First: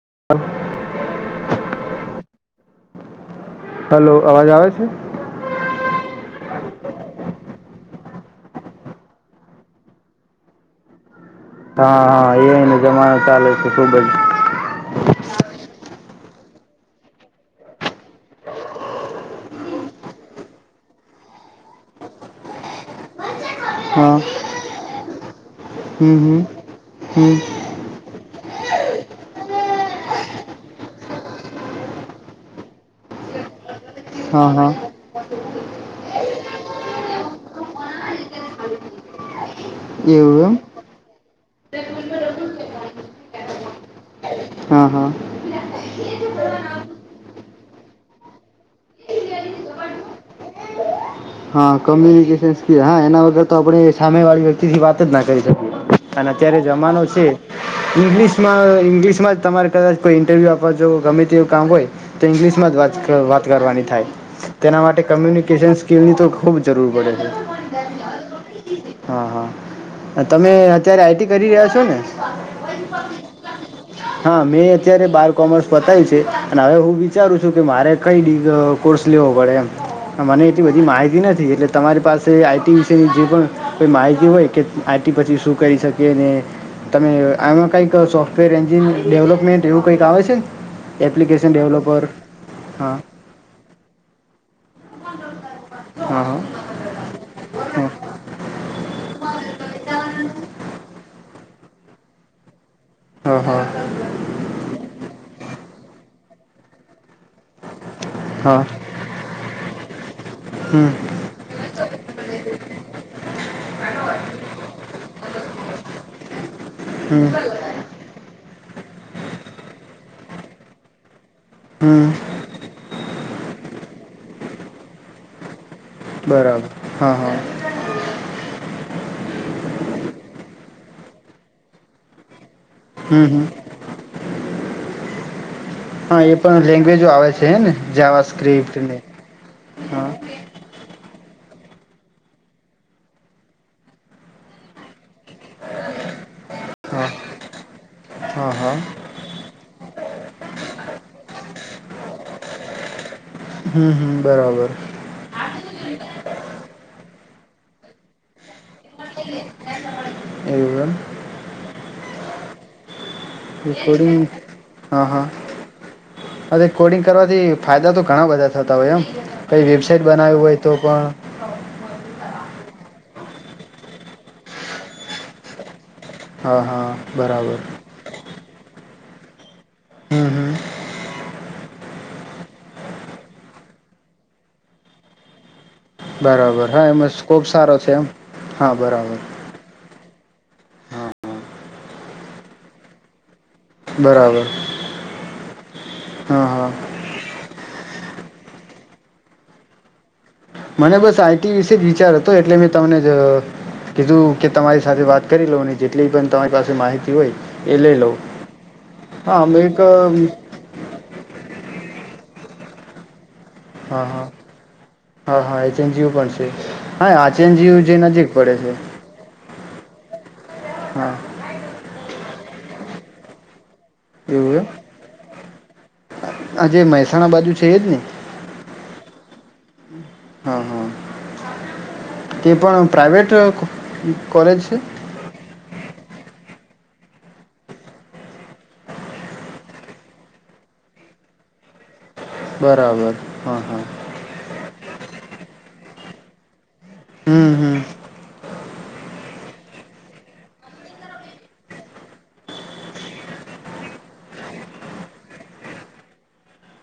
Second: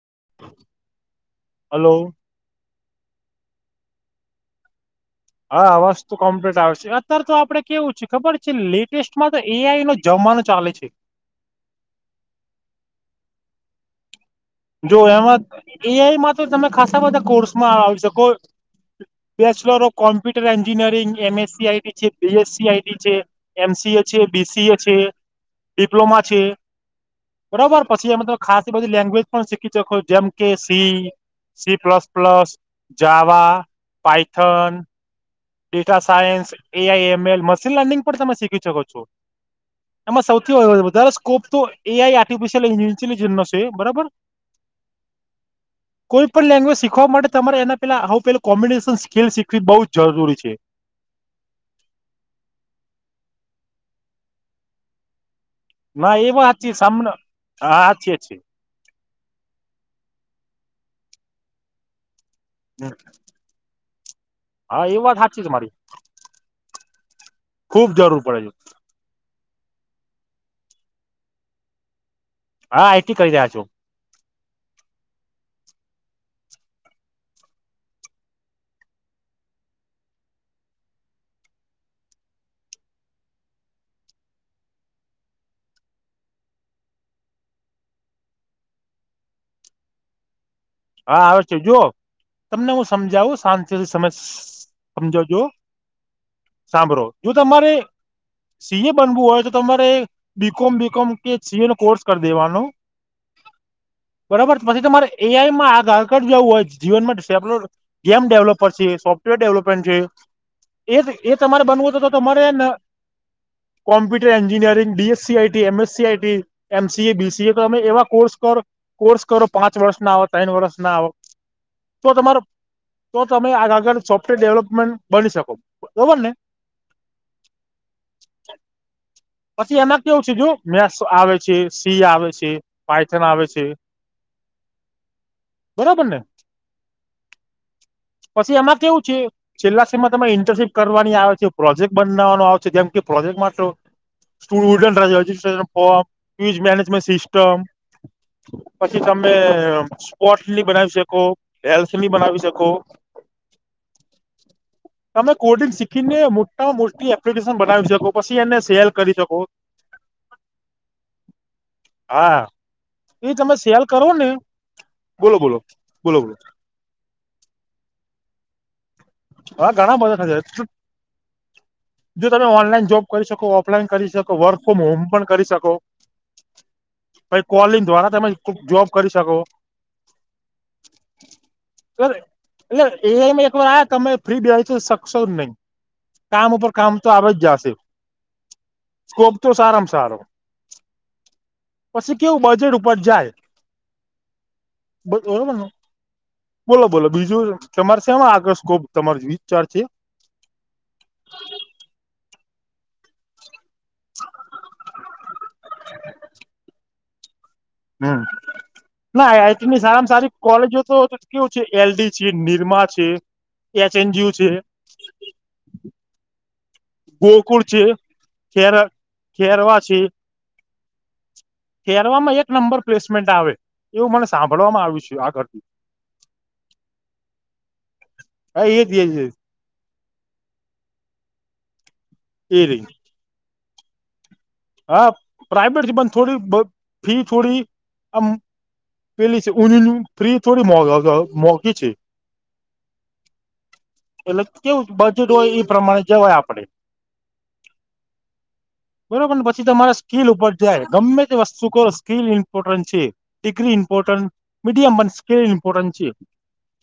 [inaudible] Hello અવાજ આવે છે. હા વસ્તુ કમ્પ્લીટ આવે છે અત્યારે તો આપડે કેવું છે ખબર છે લેટેસ્ટમાં તો એઆઈ નો જમાનો ચાલે છે. હા હા એ ન જમાના ચાલે છે ખુબ જ જો એમાં એઆ તો તમે ખાસા બધા કોર્સમાં આવી શકો bachelor of computer engineering MSc IT છે બીએસસી આઈટી છે એમસીએ હા છે બીસીએ છે ડિપ્લોમા હમ છે. હમ હમ બરોબર પછી એમ ખાસ એ બધી લેંગ્વેજ પણ શીખી શકો જેમ કે C C plus plus Java હા હા Python data science AI M L machine learning પણ તમે શીખી શકો છો એમાં એવું એમ સૌથી વધારે સ્કોપ તો એ આઈ આર્ટિફિશયલ ઇન્ટેલજન્સ નો છે બરાબર હા હા કોઈ પણ લેંગ્વેજ શીખવા માટે તમારે એના પેલા પે કોમ્યુનિકેશન સ્કીલ શીખવી બહુ જ જરૂરી છે. છે. હા કોમ્યુનિકેશન સ્કીલ હા એના વગર તો આપણે સામે વાળી વ્યક્તિ થી વાત જ ના એ અને વાત અત્યારે છે જમાનો સામને છે હા હાચી જ ઇંગ્લશમાં ઇંગ્લી તમારે કદાચ કોઈ ઇન્ટરવ્યુ આપવા જો ગમે તેવું કામ હોય. તો ઇંગ્લિશ માં જ છે વાત વાત કરવાની થાય. તેના હા એ માટે વાત હાચી તમારી કમ્યુનિકેશન સ્કીલની તો જરૂર પડે છે. ખુબ જરૂર પડે છે [inaudible] હા હા તમે અત્યારે આઈટી કરી રહ્યા છો ને. [inaudible] હા આઈટી કરી રહ્યા છો હા મેં અત્યારે બાર કોમર્સ પતાયું છે અને હવે હું વિચારું છું કે મારે કઈ ડિગ કોર્સ લેવો પડે એમ મને એટલી બધી માહિતી નથી. નથી એટલે તમારી પાસે આઈટી વિશેની જે પણ કોઈ માહિતી હોય કે આઈટી પછી શું કરી શકીએ ને તમે આમાં કંઈક સોફ્ટવેર એન્જિન ડેવલપમેન્ટ એવું કંઈક આવે છે. હા આવે એપ્લિકેશન છે જુઓ ડેવલપર તમને હું સમજાવું શાંતિ સમજ [inaudible] હા-હા. સાંભળો જો તમારે સીએ બનવું હોય તો તમારે બીકોમ બીકોમ કે સીએ નો કોર્સ કરી દેવાનો હા હા બરોબર પછી તમારે એઆઈ. માં આગળ જવું હોય જીવન માટે સેપલો ગેમ હા ડેવલપર હા છે સોફ્ટવેર ડેવલપ પણ છે. હમ એ એ તમારે બનવું તો તમારે હેને computer engineering DSc IT MSc IT MCA હમ બીસીએ તો અમે એવા કોર્સ કરો કોર્સ કરો પાંચ વર્ષ ના ત્રણ વર્ષ ના આવ તો હમ તમારો તો તમે આગળ સોફ્ટવેર ડેવલપમેન્ટ બની શકો બરોબરને. બરાબર હા હા પછી એમાં કેવું છે જો મેસ આવે છે સી આવે છે. પાાયથન હમ આવે હમ છે. બરાબર ને હા એ પણ લેંગ્વેજો આવે છે ને જાવા પછી સ્ક્રિપ્ટ એમાં ને કેવું છે. છેલ્લા હા સેમમાં તમે ઇન્ટર્નશીપ કરવાની આવે છે પ્રોજેક્ટ બનાવાનો આવે છે જેમ કે પ્રોજેક્ટ માટે સ્ટુડન્ટ રજિસ્ટ્રેશન ફોર્મ હા મેનેજમેન્ટ સિસ્ટમ હા હા પછી તમે સ્પોર્ટલી બનાવી શકો હેલ્થલી બનાવી શકો. હમ્મ હમ્મ બરાબર. તમે કોડિંગ શીખીને મોટા મોટી એપ્લિકેશન બનાવી શકો પછી એને સેલ કરી શકો. એવું એમ એ તમે સેલ કરો કોડિંગ ને હા હા બોલો બોલો બોલો બોલો અરે કોડિંગ કરવાથી ફાયદા તો ઘણા બધા થતા હોય એમ. કઈ હા ઘણા વેબસાઇટ બધા થશે બનાવ હોય તો જો પણ તમે ઓનલાઈન જોબ કરી શકો ઓફલાઈન કરી શકો વર્ક ફ્રોમ હોમ પણ કરી શકો હા હા પહિ બરાબર. કોલિંગ દ્વારા તમે જોબ કરી શકો હમ હમ એક વાર આ તમે ફ્રી બેય તો શકશો નહીં. બરાબર હા એમાં સ્કોબ સારો છે એમ હા બરાબર. સ્કોપ તો સારામાં સારો પછી કેવું બજેટ ઉપર જાય. બરાબર બ મ હા હા બોલો બોલો બીજું છે. સમરસમાં આગસકો તમાર વિચાર છે. મને બસ આઈટી વિશે જ વિચાર હતો એટલે મેં તમને જ કીધું કે તમારી સાથે વાત કરી લોને જેટલી પણ તમારી પાસે માહિતી કે હોય એ લઈ હ લઉં ના હા અમે એક આઆઈટીની સારામાં સારી હા કોલેજો તો કેવું છે એલડી છે નિરમા છે હા હા એચએનજીયુ છે હા હા એજન્જીઓ પણ છે [inaudible] હા ગોકુળ છે આચેનજીવું જે નજીક પડે છે ખેર ખેરવા છે હા ખેરવામાં એક નંબર પ્લેસમેન્ટ આવે. એવું મને સાંભળવામાં આવ્યું છે. આ ઘરથી આજે મહેસાણા બાજુ છે એજ ને [inaudible] હા હા તે એ રહી પણ પ્રાાઈવેટ [inaudible] હા પ્રાઈવેટથી બન થોડી ફી થોડી આમ પેલી છે ઉઊનીની ફી થોડી મોઘ મોઘી છે બરાબર હા હા. એટલે કેવું હોય એ પ્રમાણે જવાય આપડણે. હમ હમ બરોબર બ તમારા સ્કીલ ઉપર જાય ગમે તે વસ્તુ કરો સ્કીલ ઇમ્પોર્ટન્ટ છે degree important medium skill important છે.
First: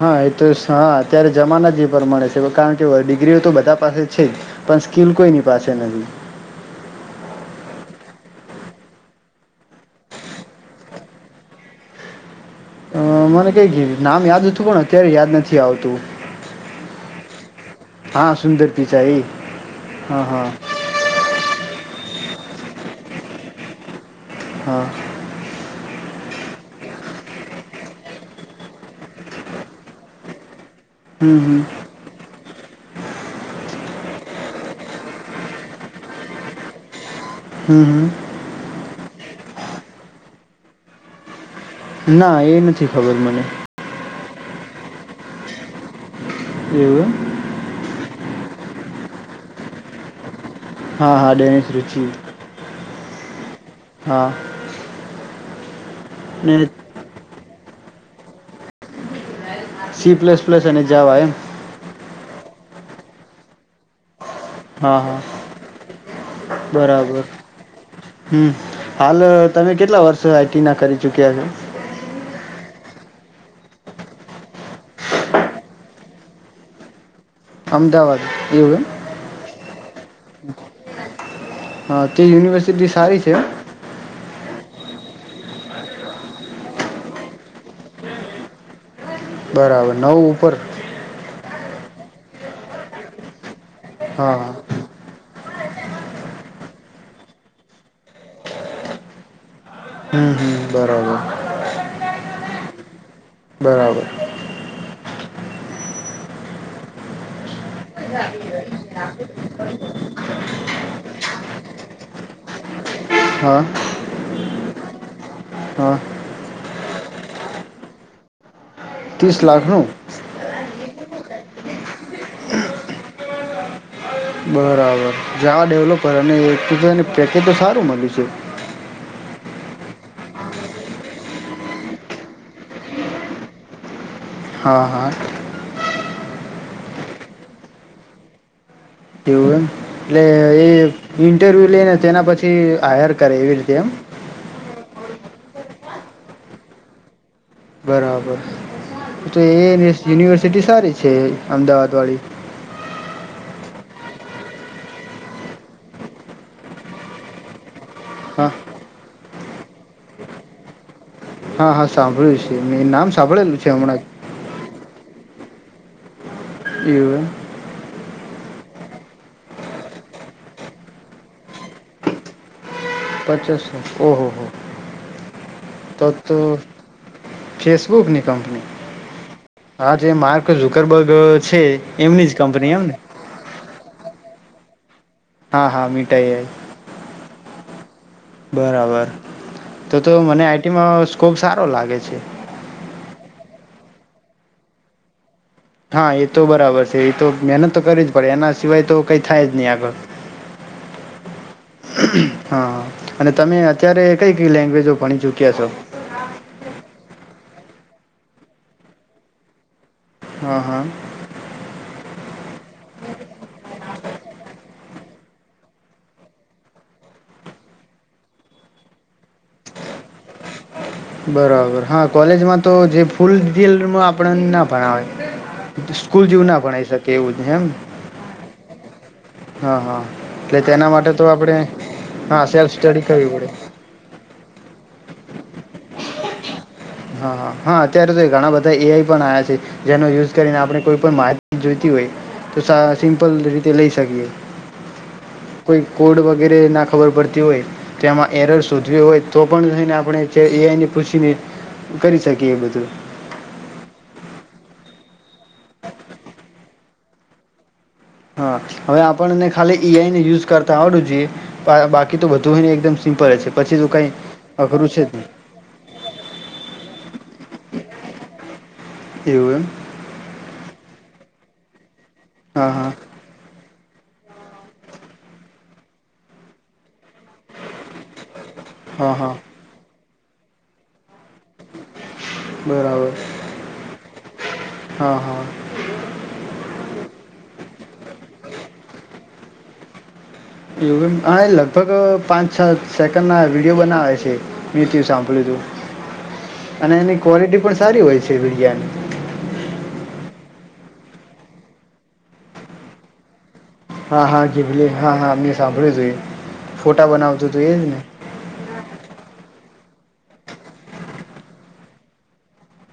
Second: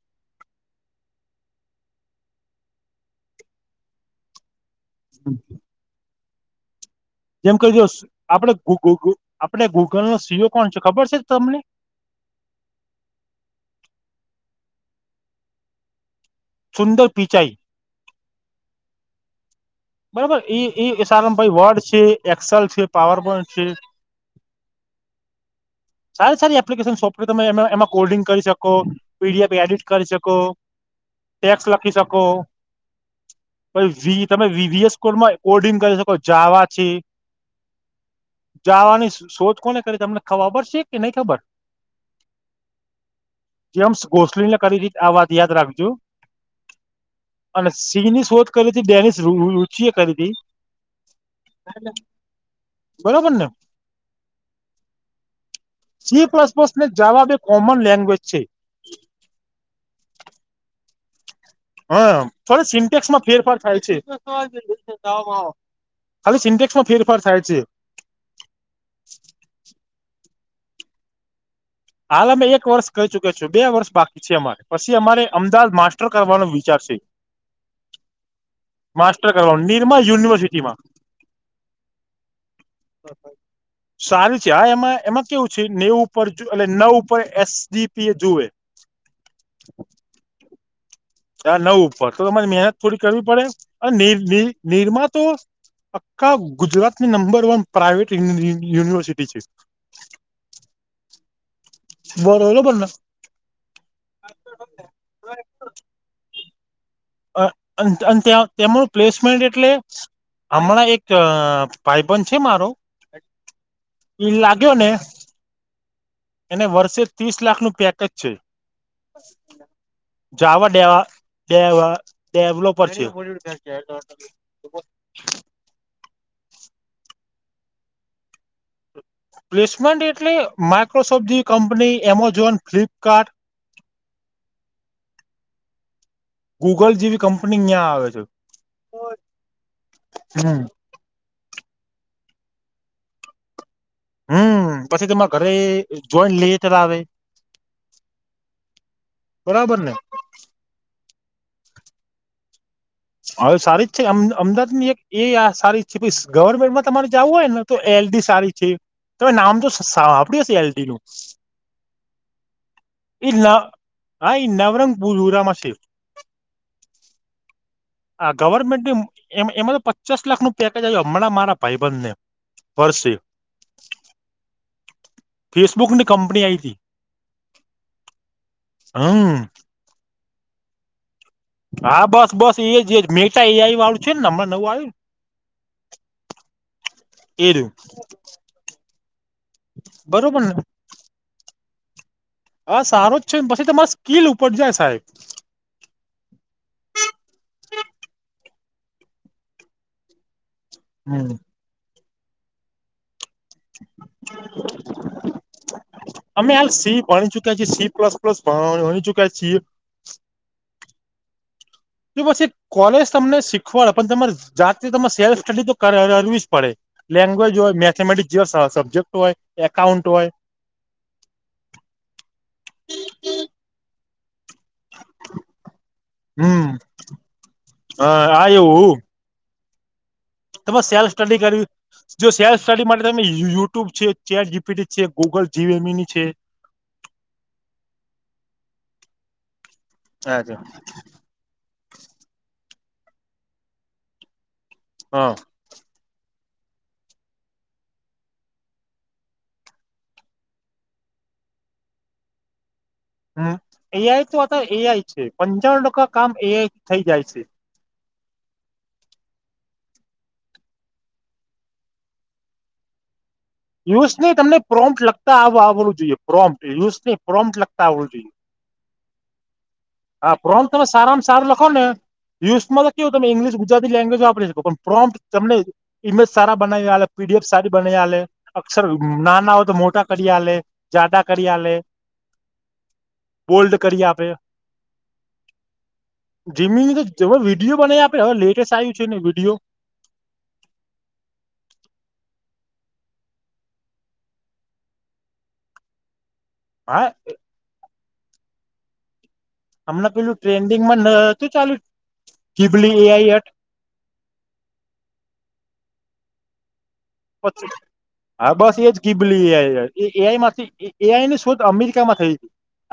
હા એ તો હા અત્યારે જમાના જ પણ મળે છે કારણ કે ડિગ્રીઓ તો બધા પાસે છે પણ સ્કીલ કોઈની પાસે નથી. જેમ કહી દ આપડ ગગ આપણે ગૂગલનોો સીઓ કોણ છે ખબર છે તમને અ મને કઈ ગય નામ યાદ હતું પણ અત્યારે યાદ નથી આવતું. સુંદર પિચાઈ હા, સુંદર પીછાઈ. બરોબર, ઈ ઈ સાર ભાઈ વર્ડ. છે એક્સેલ છે, પાવર પોઈન્ટ છે. હા. સારી સારી એપ્લિકેશન સોફ્ટવેર, તમે એમાં કોલ્ડિંગ કરી શકો, પીડીએફ એડિટ કરી શકો. હમ હમ ટેક્સ લખી શકો. પછી તમે વી. રિયઝ રસકોર માં ઓડિંગ કરી શકો જાવા છે. હમ, હમ. જાવાની શોધ કોને કરી? તમને ખબર છે કે નહી ખબર? ના, એ નથી ખબર મને. ગોસલી ને કલીલી, આ વાત યાદ રાખજો. એવું એમ અને સિંહની શોધ. કલે ડેનિસ ર. શી ખરી હતી. હા, હા, ડણીસ રુચિ. બરોબર ને. હા. સી પ્લસ બસ ને જવાબે. કોમન લેંગવેજ છે. સી પ્લસ પ્લસ અને જવા એમ. હા, સો સિન્ટેક્સમાં ફેરફાર થાય છે. હા, ખાલી હા, સિન્ટેક્સમાં બરાબર. ફેરફાર થાય છે હમ, હાલ તમે કેટલા વર્ષ? સ આઈટી ના કરી ચુક્યા છે. હાલ અમે એક વર્ષ કહી ચુક્યા છુ, બે વર્ષ બાકી છે અમારે. પછી અમારે અમદાવાદ માસ્ટર કરવાનો વિચાર છે. અમદાવાદ એવું. એમાં યુનિવર્સિટીમાં હા, તે યુનિવર્સિટી સારી છે એમ. ત્યાં એમાં એમાં કેવું છે નેવ ઉપર. એટલે નવ ઉપર એસડીપી એ જુએ. બરાબર, નવ. ઉપર. ના, નવ ઉપર તો તમારે મહેનત થોડી કરવી પડે. હા નિ, હા નિરમા તો. આખા ગુજરાતની નંબર વન પ્રાઈવેટ યુનિવર્સિટી છે. હમ બરાબર. બરોલો બને. બરાબર અ તેમનું પ્લેસમેન્ટ એટલે, હમણાં એક ભાઈબંધ છે મારો. હા ઈ લાગ્યોને હા એને વર્ષે તીસ લાખનું પેકેજ છે. તીસ લાખનું? દેવા ડેવલોપર છે. બરાબર જાવા ડેવલોપર અને તો તો એને પેકેજ તો સારું મળ્યું છે. પ્લેસમેન્ટ એટલે માઇક્રોસોફ્ટ જે કંપની એમઝોન, ફ્લિપકાર્ટ હા હા ગૂગલ જેવી કંપની ઈયા આવે છે. તેવું એમ એટલે હમ. એ ઇન્ટરવ્યૂ લે ને તેના પછી હાયર કરે એવી રીતે એમ? હમ પછી તમારે ઘરે જોઈન લેટર આવે બરાબર તો એ બરાબર ને યુનિવર્સિટી સારી છે અમદાવાદવાળી હવે સારી જ છે અમ અમદાવાદની એક એ આ સારી જ છે ભઈ ગવર્મેન્ટમાં તમારે જાવું હોય ને તો એલડી હા સારી છે. તમે નામ તો સા સાંભળ્યું હશે એલડીનું હા હા સાંભળ્યું છે. મેં નામ સાંભળેલું છે હમણાં બુલુરામાં સે એવું એમ આ ગવર્મેન્ટ એમ એમાં તો પચાસ લાખનું પેકેજ આયું હમણાં મારા ભાઈબંધને વર્ષે પચાસો ઓહો હો ફેસબુક તો ની તો કંપની આઈ હતી ફેસબુકની કંપની હમ હા જે માર્ ક ઝુકરબગ હા બસ બસ એજ એજ મેટા એઆઈ વાળું છે ન હમના નવું આયું ન હા હા મેટા એઆઈ એ રયુ બરાબર તો તો બરોબર મને ને આઈટીમાં સ્કોપ સાર રો લાગે છે. હા સારો જ છે ન પછી તમારા સ્કીલ ઉપર જાય સાહેબ હા એ તો બરાબર છે. ઈ તો મહેનત તો કરવી જ પડે એના સિવાય તો કઈ થાય જ નહી આગળ હમ હા હા અને તમે અત્યારે કઈ કઈ લેંગ્વેજો ભણી ચુક્યા છો? અમે હાલ સી ભણી ચુક્યા છી સી પ્લસ પ્લસ ભણી ચુક્યા છીએ. હા હા જો પછી કોલેજ તમને શીખવાડે પણ તમારે જાતે તમારે સેલ્ફ સ્ટડી તો કર કરવી જ પડે. લેંગ્વેજ હોય મેથેમેટિક્સ જેવા સબ્જેક્ટ હોય, એકાઉન્ટ હોય, બરાબર હા કોલેજમાં તો જે ફૂલડિલ માં આપણને ના ભણાવે ઈ તો સ્કૂલ જેવું ના હમ ભણાઈ શકે એવું જ એમ ને હા હા. તમારે સેલ્ફ માટે તો સ્ટડી આપણે કરવી જો હા સેલ્ફ સ્ટડી માટે તમે કરવી પડે યુટ્યુબ છે. ચાર્ટ જીપીટી છે ગૂગલ જીએમની છે. હાહા, હા અત્યારે તો ઘણા બધાં એઆઈ પણ આયા છે. જેનો યુઝ કરીને અચ્છા આપણે કોઈ પણ માહિતી જોઈ હોય તોસા સિમ્પલ રીતે લઈ શકીએ. હા કોઈ કોડ વ વગેરે ના ખબર પડતી હોય તો એમાં એરર શોધ્યો હોય તો પણ થઈને આપણે એ પૂછીને કરી શકીએ બધું. હમ, એઆઈ તો એઆઈ છે પંચાણું ટકા કામ એઆઈથી થઈ જાય છે. હા, હવે આપણને ખાલી એઆઈનો યુઝ કરતાં આવડવું જોઈએ બાકી તો બધું હોયને એકદમ સિમ્પલ જ છે. પછી તો કંઈ યુઝની તમને અઘરું પ્રોમ્પ છે જ લખતાં આવડવું જોઈએ પ્રોમ યુઝ પ્રોમપ લખતા આવડવું જોઈએ. એવું એમ. હા, પ્રોમ તમે સારામાં સારું લખોને એમ હા યુઝમાં તો હા કેવું તમે ઈગ્લિંશ ગુજરાતી લેંગ્વેજ વાપરે લોકોન પ્રોમ તમને ઇમેજ સારા બનાય આલે પીડીએફ સારી બનાય આલે અક્ષર હા હા નાનાં હોય તો મોટા કરિયાલે જાદા કરિયાલે બરાબર [inaudible] બોલ્ડ કરી આપે. હા હા. વિડીયો બનાવી આપે હવે લેટેસ્ટ આવ્યું છેને વિડીયો. એવું હ લગભગ પાંચ છ સેકન્ડ નાં વિડીયો બનાવે છે મે તેવું સાંભળ્યુંતું. અને હા એની ક્વોલિટી પણ સારી હોય. [unintelligible] હમણાં પેલું ટ્રેન્ડિંગમાં ન હતું ચાલું ગીભલી એઆઈ અટ. હા હા ગીભલી હા હા મેં સાંભ [unintelligible] પછી હા બસ એજ ગીભલી એઆઈ. એઆઈ માંથી એઆઈની શોધ અમેરિકામાં થઈ હતી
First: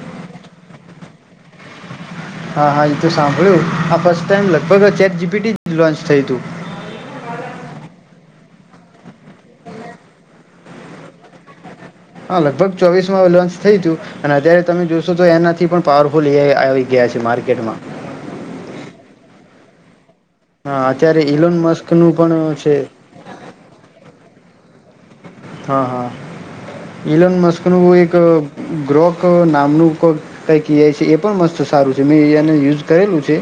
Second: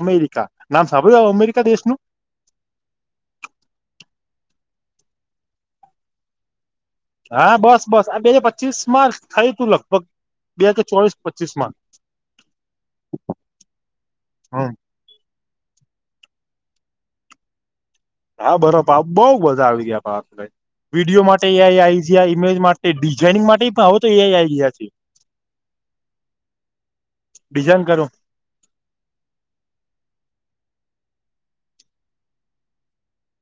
અમેરિકા નામ સાંભળ્યું અમેરિકા દેશનું? હા હા, એતો સાંભળ્યું આ ફસ્ટ ટાઈમ લગભગજ ચાર્ટ જીભીટી લોન્ચ થયુંતું. હા બસ બસ, આ બે હજાર પચ્ચીસમાં થયુંતું લગભગ બે હજાર ચોવીસ પચ્ચીસમાં. હા લગભગ ચોવીસમાં લોન્ચ થયુતું અને અત્યારે હમ તમે જોશો તો એના થીપણ પાવરફુલ એઆઈ આવી ગયા છે માર્કેટમાં. હા, બરો પા બઉ બઘાં આવી ગયાં પા. હા અત્યારે વિડીયો માટે ઇલોન એઆઈ આઈ મસ્કનું જયાં ઇમેજ પણ છે માટે ડિઝાઇનિંગ માટે પણ હવેતો એઆઈ આઈ છે. હા હા, ઈલોન ડિઝાઇન મસ્કનું કરો એક ગ્રોક નામનું કઈક એઆઈ એ પણ મસ્ત સારું છે મેંને યુઝ કરેલું છે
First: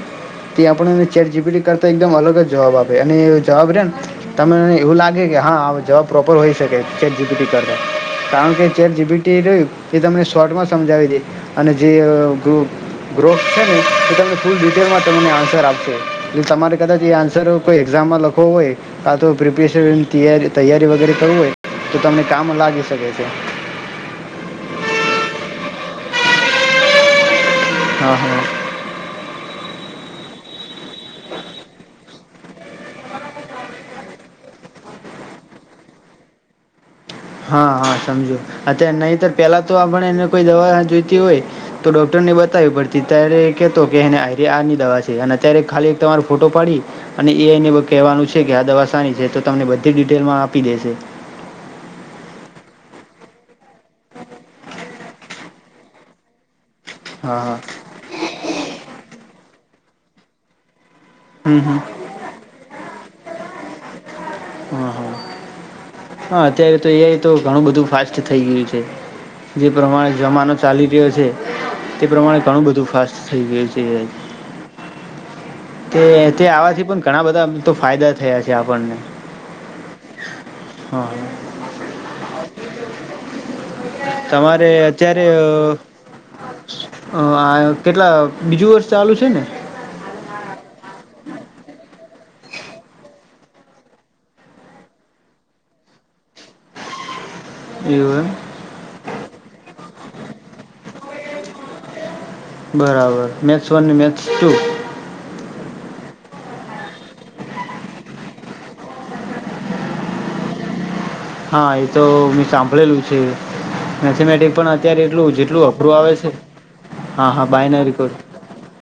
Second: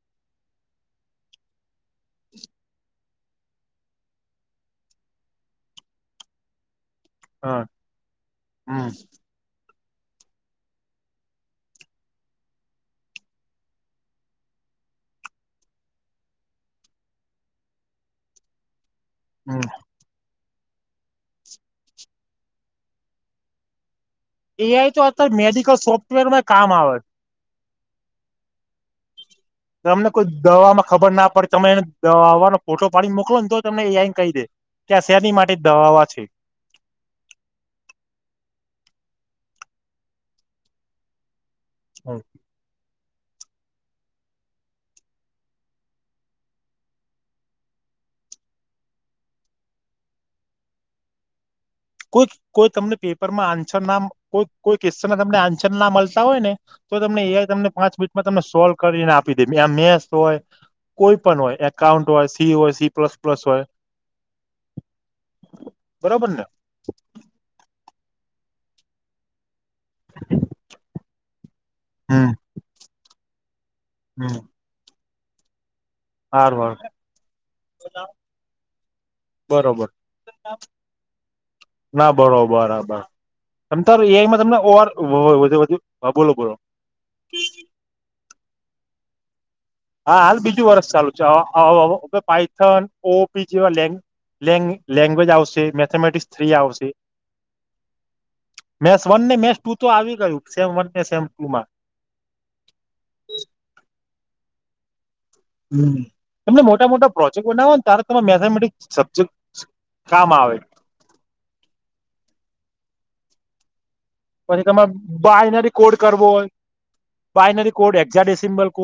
તે આપણનેને ચેટ જીબીટી કરતાં એકદમ અલગ જવાબ આપે અને એ જવાબ રહે ને તમનેને એવું લાગે કે હા આ જવાબ પ્રોપર હોય ચેટ જીિટી કરી હા કારણ કે હમ ચેટ જિટી ર એ તમને શોર્ટમાં સમજાવી દે અને જે ગ ગ્રોપસ છે ને એ તમને ફૂલ ડિટેલમાં તમને આન્સર આપશે એટલે તમારે કદાચ એ આન્સર કોઈ એક્ઝામમાં લખવો હોય હા તો હમ પ્રિપેશન તય તૈયારી વગેરે કરવુંય તો તમને કામ લાગી શકે છે સોફ્ટવેર માં કામ આવે [inaudible] તમને કોઈ દવામાં ખબર ના પડે તમે એને દવાનો ફોટો પાડીને મોકલો ને તો તમને એ કહી દે કે આ શેરની માટે દવાવા છે હા હા સમજો અત્યારે નહીતર પેલા તો આપણે એને કોઈ દવા જોઈતી હોય તો ડોક્ટર ને બતાવી પડતી ત કતો કેને આરની દવા છે અને અ્યારે ખાલી તમારો ફોટો પાડી અને એને કહેવાનું છે કે આ દવા સારી છે તો તમને બધી ડિટેલમાં આપી દેશે કોઈ કોઈ તમને પેપર માં આ ના મળતા હોય ને તો તમને હા એ હા તમને પાંચિનિટમાં તમ સોલ્વ કરીને આપી મેસ હોય કોઈ પણ હોય હમ હમ એકાઉન્ટ હોય સી હોય સી પ્લાસ પ્લાસ હોય હા હા બરોબર ને હા અત્યારે તો એ તો ઘણું બધું બધું ફાસ્ટ થઈ ગયું છે જે પ્રમાણે જમાનો ચાલી રહ્યો છે તે હમ પ્રમાણે ઘણું બધું ફાસ્ટ થઈ ગયું છે હમ તે તે હાર વાર આવાથી પણ ઘણા બધા તો ફાયદા થયા છે આપણને બરોબર હ ના બરોબર બરાબર એમ તો એમાં તમને તમારે ઓવાર અત્યારે વધુ અ બોલો બોલો આ કેટલા બીજું વર્ષ ચાલુ છે ને હા હાલ બીજું વરષ ચાલુ છે પાઈથન ઓપી જેવા લેંગ્વેજ આવશે મેથેમેટિક્સ થ્રી આવશે એવું મેસ વન ને મેસ ટુ તો આવી સેમ વન ને સેમ ટુ માં એમ બરાબર મેથ્સ [unintelligible] તમને મોટા મોટા પ્રોજેક્ટ બનાવો ને ત્યારે તમે મેથેમેટિક સબ્જેક્ટ કામ આવે હા એ તો મેં સાંભળેલું છે મેથેમેટિક પછી પણ તમે અત્યારે એટલું જેટલું બાયનરી અઘરું કોડ આવે કરવો છે હોય હા હા બાયનરી બાયનરીડ કોડ એક્ઝાડેસિમ્બલ